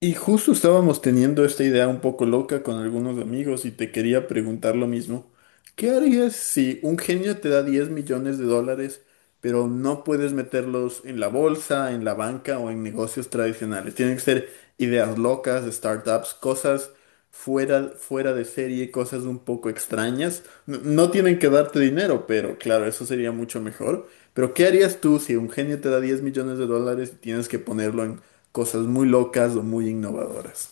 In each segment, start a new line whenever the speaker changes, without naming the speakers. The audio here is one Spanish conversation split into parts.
Y justo estábamos teniendo esta idea un poco loca con algunos amigos y te quería preguntar lo mismo. ¿Qué harías si un genio te da 10 millones de dólares, pero no puedes meterlos en la bolsa, en la banca o en negocios tradicionales? Tienen que ser ideas locas, startups, cosas fuera de serie, cosas un poco extrañas. No tienen que darte dinero, pero claro, eso sería mucho mejor. Pero ¿qué harías tú si un genio te da 10 millones de dólares y tienes que ponerlo en cosas muy locas o muy innovadoras?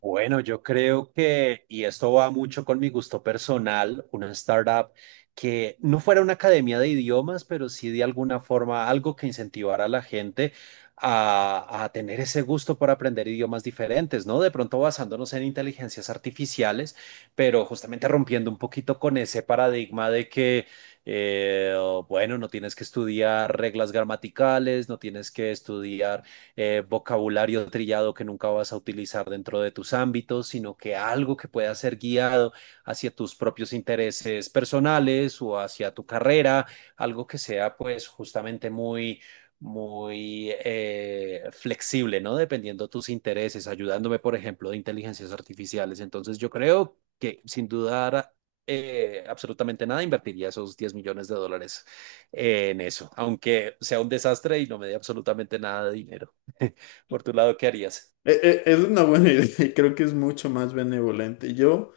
Bueno, yo creo que, y esto va mucho con mi gusto personal, una startup que no fuera una academia de idiomas, pero sí de alguna forma algo que incentivara a la gente a tener ese gusto por aprender idiomas diferentes, ¿no? De pronto basándonos en inteligencias artificiales, pero justamente rompiendo un poquito con ese paradigma de que eh, bueno, no tienes que estudiar reglas gramaticales, no tienes que estudiar vocabulario trillado que nunca vas a utilizar dentro de tus ámbitos, sino que algo que pueda ser guiado hacia tus propios intereses personales o hacia tu carrera, algo que sea pues justamente muy muy flexible, ¿no? Dependiendo de tus intereses, ayudándome, por ejemplo, de inteligencias artificiales. Entonces, yo creo que sin dudar absolutamente nada, invertiría esos 10 millones de dólares en eso, aunque sea un desastre y no me dé absolutamente nada de dinero. Por tu lado, ¿qué harías?
E- Es una buena idea y creo que es mucho más benevolente. Yo,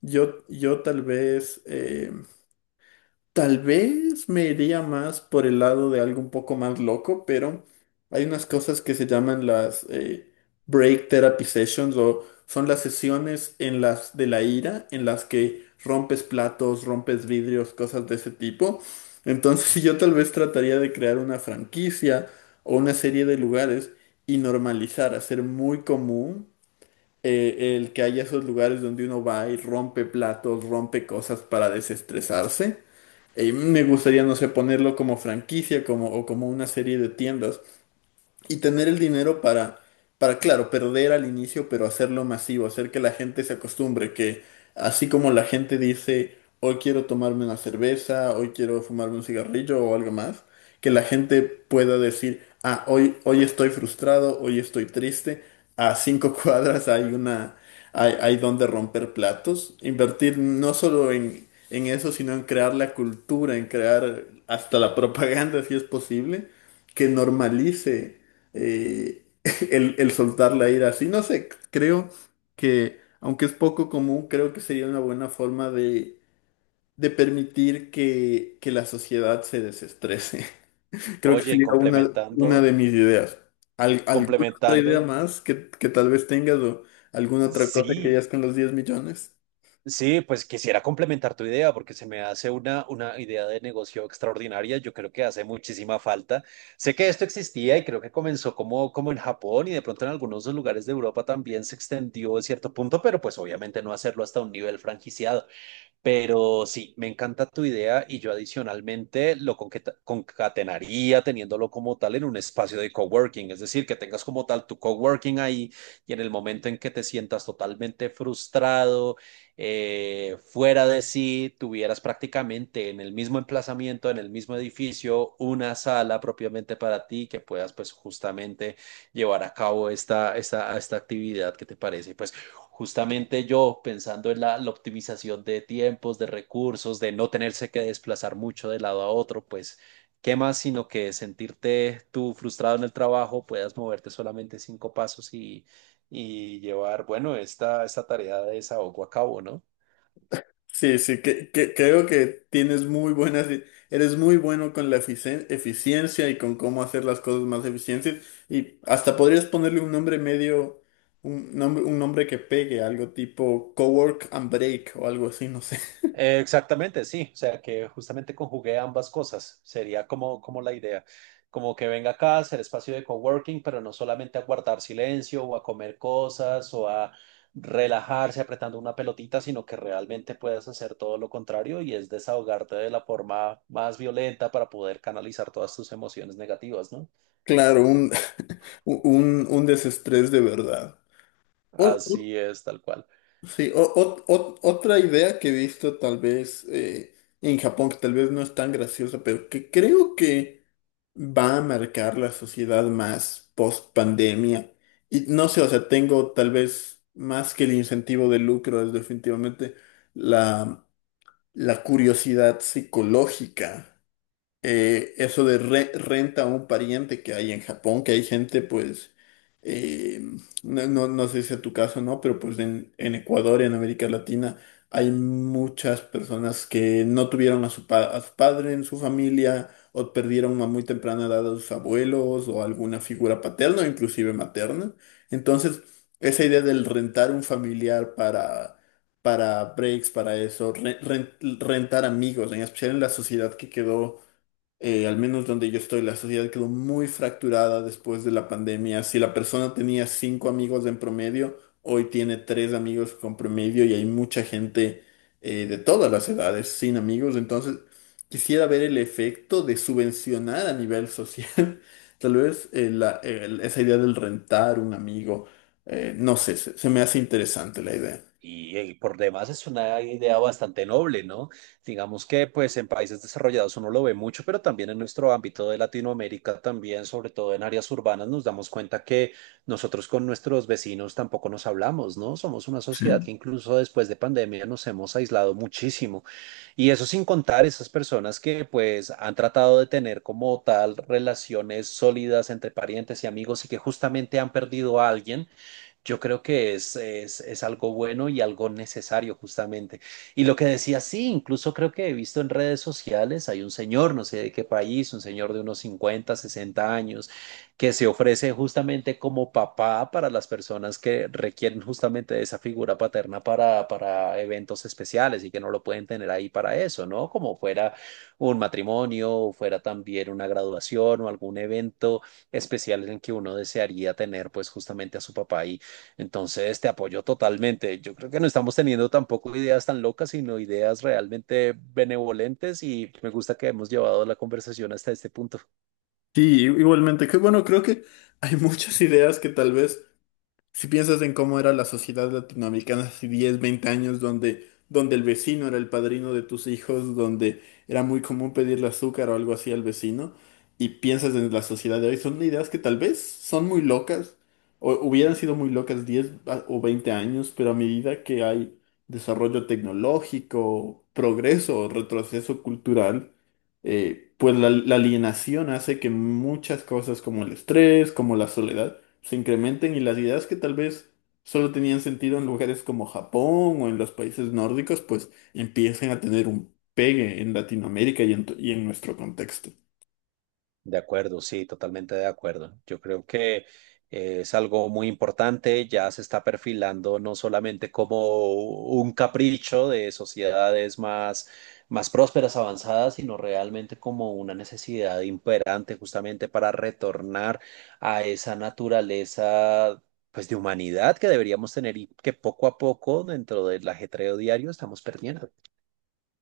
yo, yo tal vez me iría más por el lado de algo un poco más loco, pero hay unas cosas que se llaman las break therapy sessions o son las sesiones en las de la ira en las que rompes platos, rompes vidrios, cosas de ese tipo. Entonces yo tal vez trataría de crear una franquicia o una serie de lugares y normalizar, hacer muy común el que haya esos lugares donde uno va y rompe platos, rompe cosas para desestresarse. Me gustaría, no sé, ponerlo como franquicia como, o como una serie de tiendas y tener el dinero para, claro, perder al inicio, pero hacerlo masivo, hacer que la gente se acostumbre, que así como la gente dice, hoy quiero tomarme una cerveza, hoy quiero fumarme un cigarrillo o algo más, que la gente pueda decir, ah, hoy estoy frustrado, hoy estoy triste, a 5 cuadras hay una, hay donde romper platos, invertir no solo en eso, sino en crear la cultura, en crear hasta la propaganda, si es posible, que normalice eh, el soltar la ira así. No sé, creo que, aunque es poco común, creo que sería una buena forma de permitir que la sociedad se desestrese. Creo que
Oye, y
sería una de
complementando,
mis ideas. ¿Alguna otra idea
complementando,
más que tal vez tengas o alguna otra cosa que
sí,
hayas con los 10 millones?
sí, pues quisiera complementar tu idea porque se me hace una idea de negocio extraordinaria. Yo creo que hace muchísima falta. Sé que esto existía y creo que comenzó como en Japón y de pronto en algunos lugares de Europa también se extendió a cierto punto, pero pues obviamente no hacerlo hasta un nivel franquiciado. Pero sí, me encanta tu idea y yo adicionalmente lo concatenaría teniéndolo como tal en un espacio de coworking, es decir, que tengas como tal tu coworking ahí y en el momento en que te sientas totalmente frustrado, fuera de sí, tuvieras prácticamente en el mismo emplazamiento, en el mismo edificio, una sala propiamente para ti que puedas pues justamente llevar a cabo esta actividad que te parece. Pues justamente yo pensando en la optimización de tiempos, de recursos, de no tenerse que desplazar mucho de lado a otro, pues qué más sino que sentirte tú frustrado en el trabajo, puedas moverte solamente 5 pasos y llevar, bueno, esta tarea de desahogo a cabo, ¿no?
Sí, sí, creo que tienes muy buenas, eres muy bueno con la eficiencia y con cómo hacer las cosas más eficientes. Y hasta podrías ponerle un nombre medio, un nombre que pegue, algo tipo Cowork and Break o algo así, no sé.
Exactamente, sí. O sea, que justamente conjugué ambas cosas. Sería como la idea. Como que venga acá, a hacer espacio de coworking, pero no solamente a guardar silencio o a comer cosas o a relajarse apretando una pelotita, sino que realmente puedas hacer todo lo contrario y es desahogarte de la forma más violenta para poder canalizar todas tus emociones negativas, ¿no?
Claro, un desestrés de verdad. O- o-
Así es, tal cual.
sí, otra idea que he visto tal vez en Japón, que tal vez no es tan graciosa, pero que creo que va a marcar la sociedad más post pandemia. Y no sé, o sea, tengo tal vez más que el incentivo de lucro, es definitivamente la, la curiosidad psicológica eso de renta a un pariente que hay en Japón, que hay gente, pues, eh, no sé si es tu caso, ¿no? Pero pues en Ecuador, en América Latina, hay muchas personas que no tuvieron a su, a su padre en su familia o perdieron a muy temprana edad a sus abuelos o alguna figura paterna o inclusive materna. Entonces, esa idea del rentar un familiar para breaks, para eso, rentar amigos, en especial en la sociedad que quedó al menos donde yo estoy, la sociedad quedó muy fracturada después de la pandemia. Si la persona tenía 5 amigos en promedio, hoy tiene 3 amigos con promedio y hay mucha gente de todas las edades sin amigos. Entonces, quisiera ver el efecto de subvencionar a nivel social, tal vez esa idea del rentar un amigo. No sé, se me hace interesante la idea.
Y por demás es una idea bastante noble, ¿no? Digamos que pues en países desarrollados uno lo ve mucho, pero también en nuestro ámbito de Latinoamérica, también sobre todo en áreas urbanas, nos damos cuenta que nosotros con nuestros vecinos tampoco nos hablamos, ¿no? Somos una sociedad que incluso después de pandemia nos hemos aislado muchísimo. Y eso sin contar esas personas que pues han tratado de tener como tal relaciones sólidas entre parientes y amigos y que justamente han perdido a alguien, yo creo que es algo bueno y algo necesario justamente. Y lo que decía, sí, incluso creo que he visto en redes sociales, hay un señor, no sé de qué país, un señor de unos 50 60 años, que se ofrece justamente como papá para las personas que requieren justamente de esa figura paterna para eventos especiales y que no lo pueden tener ahí para eso, ¿no? Como fuera un matrimonio, o fuera también una graduación o algún evento especial en el que uno desearía tener pues justamente a su papá ahí. Entonces, te apoyo totalmente. Yo creo que no estamos teniendo tampoco ideas tan locas, sino ideas realmente benevolentes y me gusta que hemos llevado la conversación hasta este punto.
Sí, igualmente, que bueno, creo que hay muchas ideas que tal vez si piensas en cómo era la sociedad latinoamericana hace 10, 20 años, donde el vecino era el padrino de tus hijos, donde era muy común pedirle azúcar o algo así al vecino, y piensas en la sociedad de hoy, son ideas que tal vez son muy locas, o hubieran sido muy locas 10 o 20 años, pero a medida que hay desarrollo tecnológico, progreso o retroceso cultural, pues la alienación hace que muchas cosas como el estrés, como la soledad, se incrementen y las ideas que tal vez solo tenían sentido en lugares como Japón o en los países nórdicos, pues empiecen a tener un pegue en Latinoamérica y y en nuestro contexto.
De acuerdo, sí, totalmente de acuerdo. Yo creo que es algo muy importante, ya se está perfilando no solamente como un capricho de sociedades más prósperas, avanzadas, sino realmente como una necesidad imperante justamente para retornar a esa naturaleza pues de humanidad que deberíamos tener y que poco a poco dentro del ajetreo diario estamos perdiendo.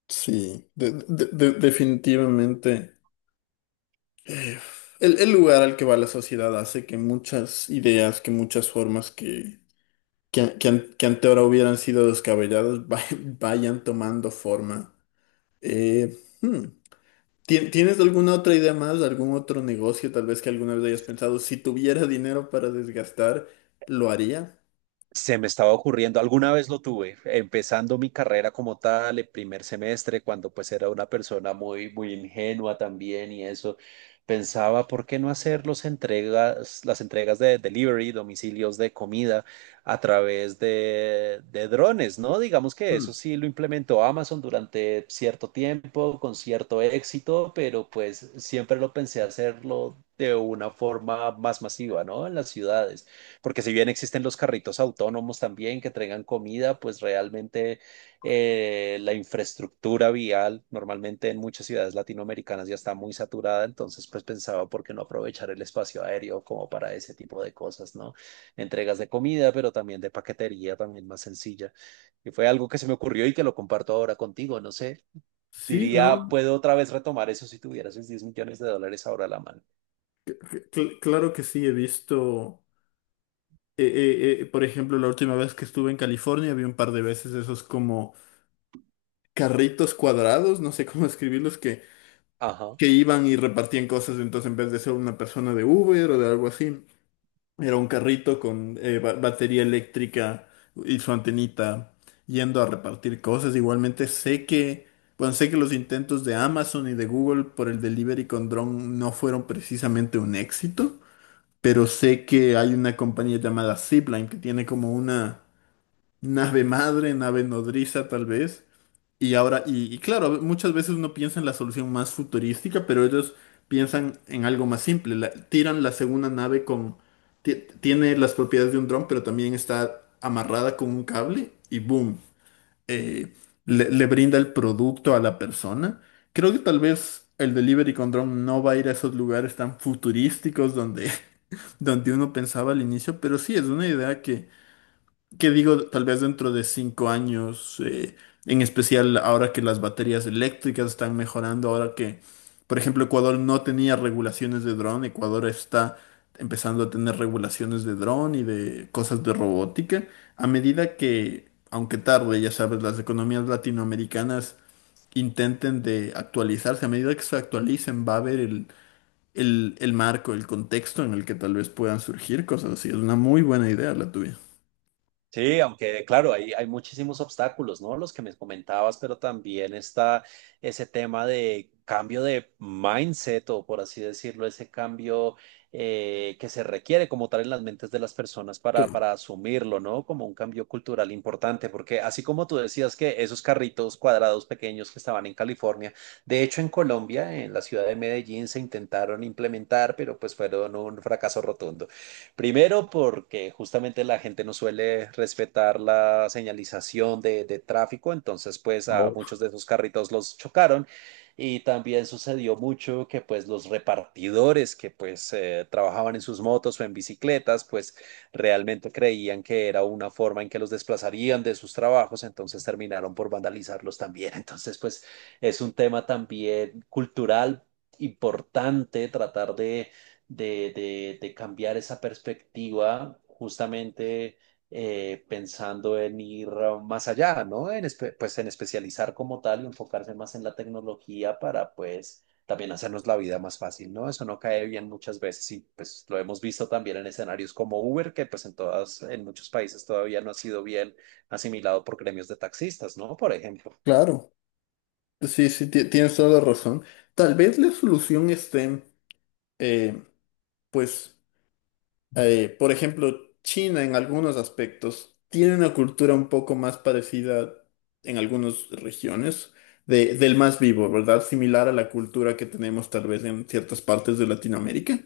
Sí, definitivamente eh, el lugar al que va la sociedad hace que muchas ideas, que muchas formas que ante ahora hubieran sido descabelladas vayan tomando forma. Hmm. ¿Tienes alguna otra idea más, algún otro negocio tal vez que alguna vez hayas pensado? Si tuviera dinero para desgastar, ¿lo haría?
Se me estaba ocurriendo, alguna vez lo tuve, empezando mi carrera como tal, el primer semestre, cuando pues era una persona muy, muy ingenua también y eso, pensaba, ¿por qué no hacer las entregas de delivery, domicilios de comida a través de drones, ¿no? Digamos que
Hmm.
eso sí lo implementó Amazon durante cierto tiempo, con cierto éxito, pero pues siempre lo pensé hacerlo de una forma más masiva, ¿no? En las ciudades, porque si bien existen los carritos autónomos también que traigan comida, pues realmente la infraestructura vial normalmente en muchas ciudades latinoamericanas ya está muy saturada, entonces pues pensaba por qué no aprovechar el espacio aéreo como para ese tipo de cosas, ¿no? Entregas de comida, pero también de paquetería, también más sencilla. Y fue algo que se me ocurrió y que lo comparto ahora contigo, no sé,
Sí,
diría,
no,
puedo otra vez retomar eso si tuvieras esos 10 millones de dólares ahora a la mano.
claro que sí, he visto, por ejemplo, la última vez que estuve en California, vi un par de veces esos como carritos cuadrados, no sé cómo escribirlos,
Ajá.
que iban y repartían cosas, entonces en vez de ser una persona de Uber o de algo así, era un carrito con batería eléctrica y su antenita yendo a repartir cosas. Igualmente sé que, bueno, sé que los intentos de Amazon y de Google por el delivery con dron no fueron precisamente un éxito, pero sé que hay una compañía llamada Zipline que tiene como una nave madre, nave nodriza tal vez, y claro, muchas veces uno piensa en la solución más futurística, pero ellos piensan en algo más simple. Tiran la segunda nave con ti- tiene las propiedades de un dron, pero también está amarrada con un cable y boom. eh, le brinda el producto a la persona. Creo que tal vez el delivery con dron no va a ir a esos lugares tan futurísticos donde, donde uno pensaba al inicio, pero sí es una idea que digo, tal vez dentro de 5 años, en especial ahora que las baterías eléctricas están mejorando, ahora que, por ejemplo, Ecuador no tenía regulaciones de dron, Ecuador está empezando a tener regulaciones de dron y de cosas de robótica, a medida que, aunque tarde, ya sabes, las economías latinoamericanas intenten de actualizarse, a medida que se actualicen va a haber el marco, el contexto en el que tal vez puedan surgir cosas así. Es una muy buena idea la tuya.
Sí, aunque claro, hay muchísimos obstáculos, ¿no? Los que me comentabas, pero también está ese tema de cambio de mindset o por así decirlo, ese cambio que se requiere como tal en las mentes de las personas para asumirlo, ¿no? Como un cambio cultural importante, porque así como tú decías que esos carritos cuadrados pequeños que estaban en California, de hecho en Colombia, en la ciudad de Medellín, se intentaron implementar, pero pues fueron un fracaso rotundo. Primero, porque justamente la gente no suele respetar la señalización de tráfico, entonces pues a
Oh.
muchos de esos carritos los chocaron y también sucedió mucho que pues los repartidores que pues trabajaban en sus motos o en bicicletas pues realmente creían que era una forma en que los desplazarían de sus trabajos, entonces terminaron por vandalizarlos también. Entonces pues es un tema también cultural importante tratar de cambiar esa perspectiva, justamente pensando en ir más allá, ¿no? En, pues en especializar como tal y enfocarse más en la tecnología para pues también hacernos la vida más fácil, ¿no? Eso no cae bien muchas veces y pues lo hemos visto también en escenarios como Uber, que pues en todas, en muchos países todavía no ha sido bien asimilado por gremios de taxistas, ¿no? Por ejemplo.
Claro. Sí, sí, tienes toda la razón. Tal vez la solución esté, eh, pues, por ejemplo, China en algunos aspectos tiene una cultura un poco más parecida en algunas regiones del más vivo, ¿verdad? Similar a la cultura que tenemos tal vez en ciertas partes de Latinoamérica.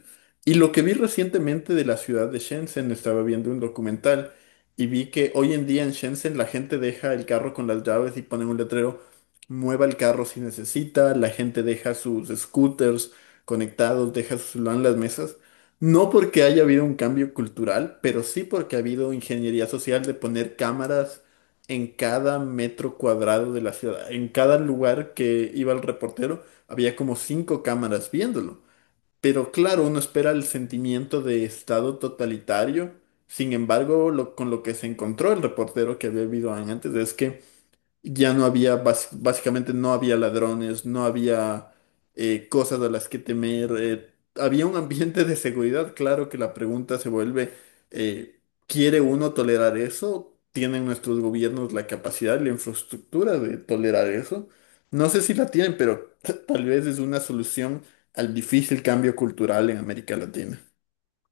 Y lo que vi recientemente de la ciudad de Shenzhen, estaba viendo un documental y vi que hoy en día en Shenzhen la gente deja el carro con las llaves y ponen un letrero, mueva el carro si necesita, la gente deja sus scooters conectados, deja su celular en las mesas. No porque haya habido un cambio cultural, pero sí porque ha habido ingeniería social de poner cámaras en cada metro cuadrado de la ciudad. En cada lugar que iba el reportero había como 5 cámaras viéndolo. Pero claro, uno espera el sentimiento de estado totalitario. Sin embargo, con lo que se encontró el reportero que había habido antes es que ya no había, básicamente no había ladrones, no había cosas a las que temer, había un ambiente de seguridad, claro que la pregunta se vuelve, eh, ¿quiere uno tolerar eso? ¿Tienen nuestros gobiernos la capacidad y la infraestructura de tolerar eso? No sé si la tienen, pero tal vez es una solución al difícil cambio cultural en América Latina.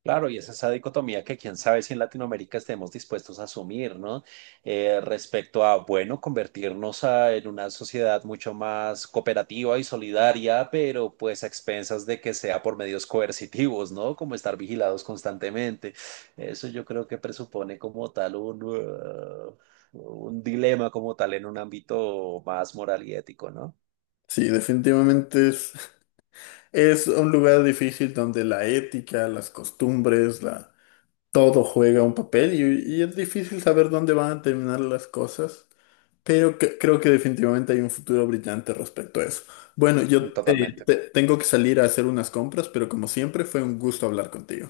Claro, y es esa dicotomía que quién sabe si en Latinoamérica estemos dispuestos a asumir, ¿no? Respecto a, bueno, convertirnos en una sociedad mucho más cooperativa y solidaria, pero pues a expensas de que sea por medios coercitivos, ¿no? Como estar vigilados constantemente. Eso yo creo que presupone como tal un dilema como tal en un ámbito más moral y ético, ¿no?
Sí, definitivamente es, es un lugar difícil donde la ética, las costumbres, la todo juega un papel y es difícil saber dónde van a terminar las cosas, pero creo que definitivamente hay un futuro brillante respecto a eso. Bueno, yo
Totalmente.
tengo que salir a hacer unas compras, pero como siempre fue un gusto hablar contigo.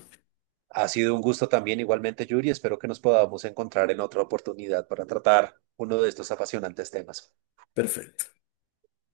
Ha sido un gusto también igualmente, Yuri. Espero que nos podamos encontrar en otra oportunidad para tratar uno de estos apasionantes temas.
Perfecto.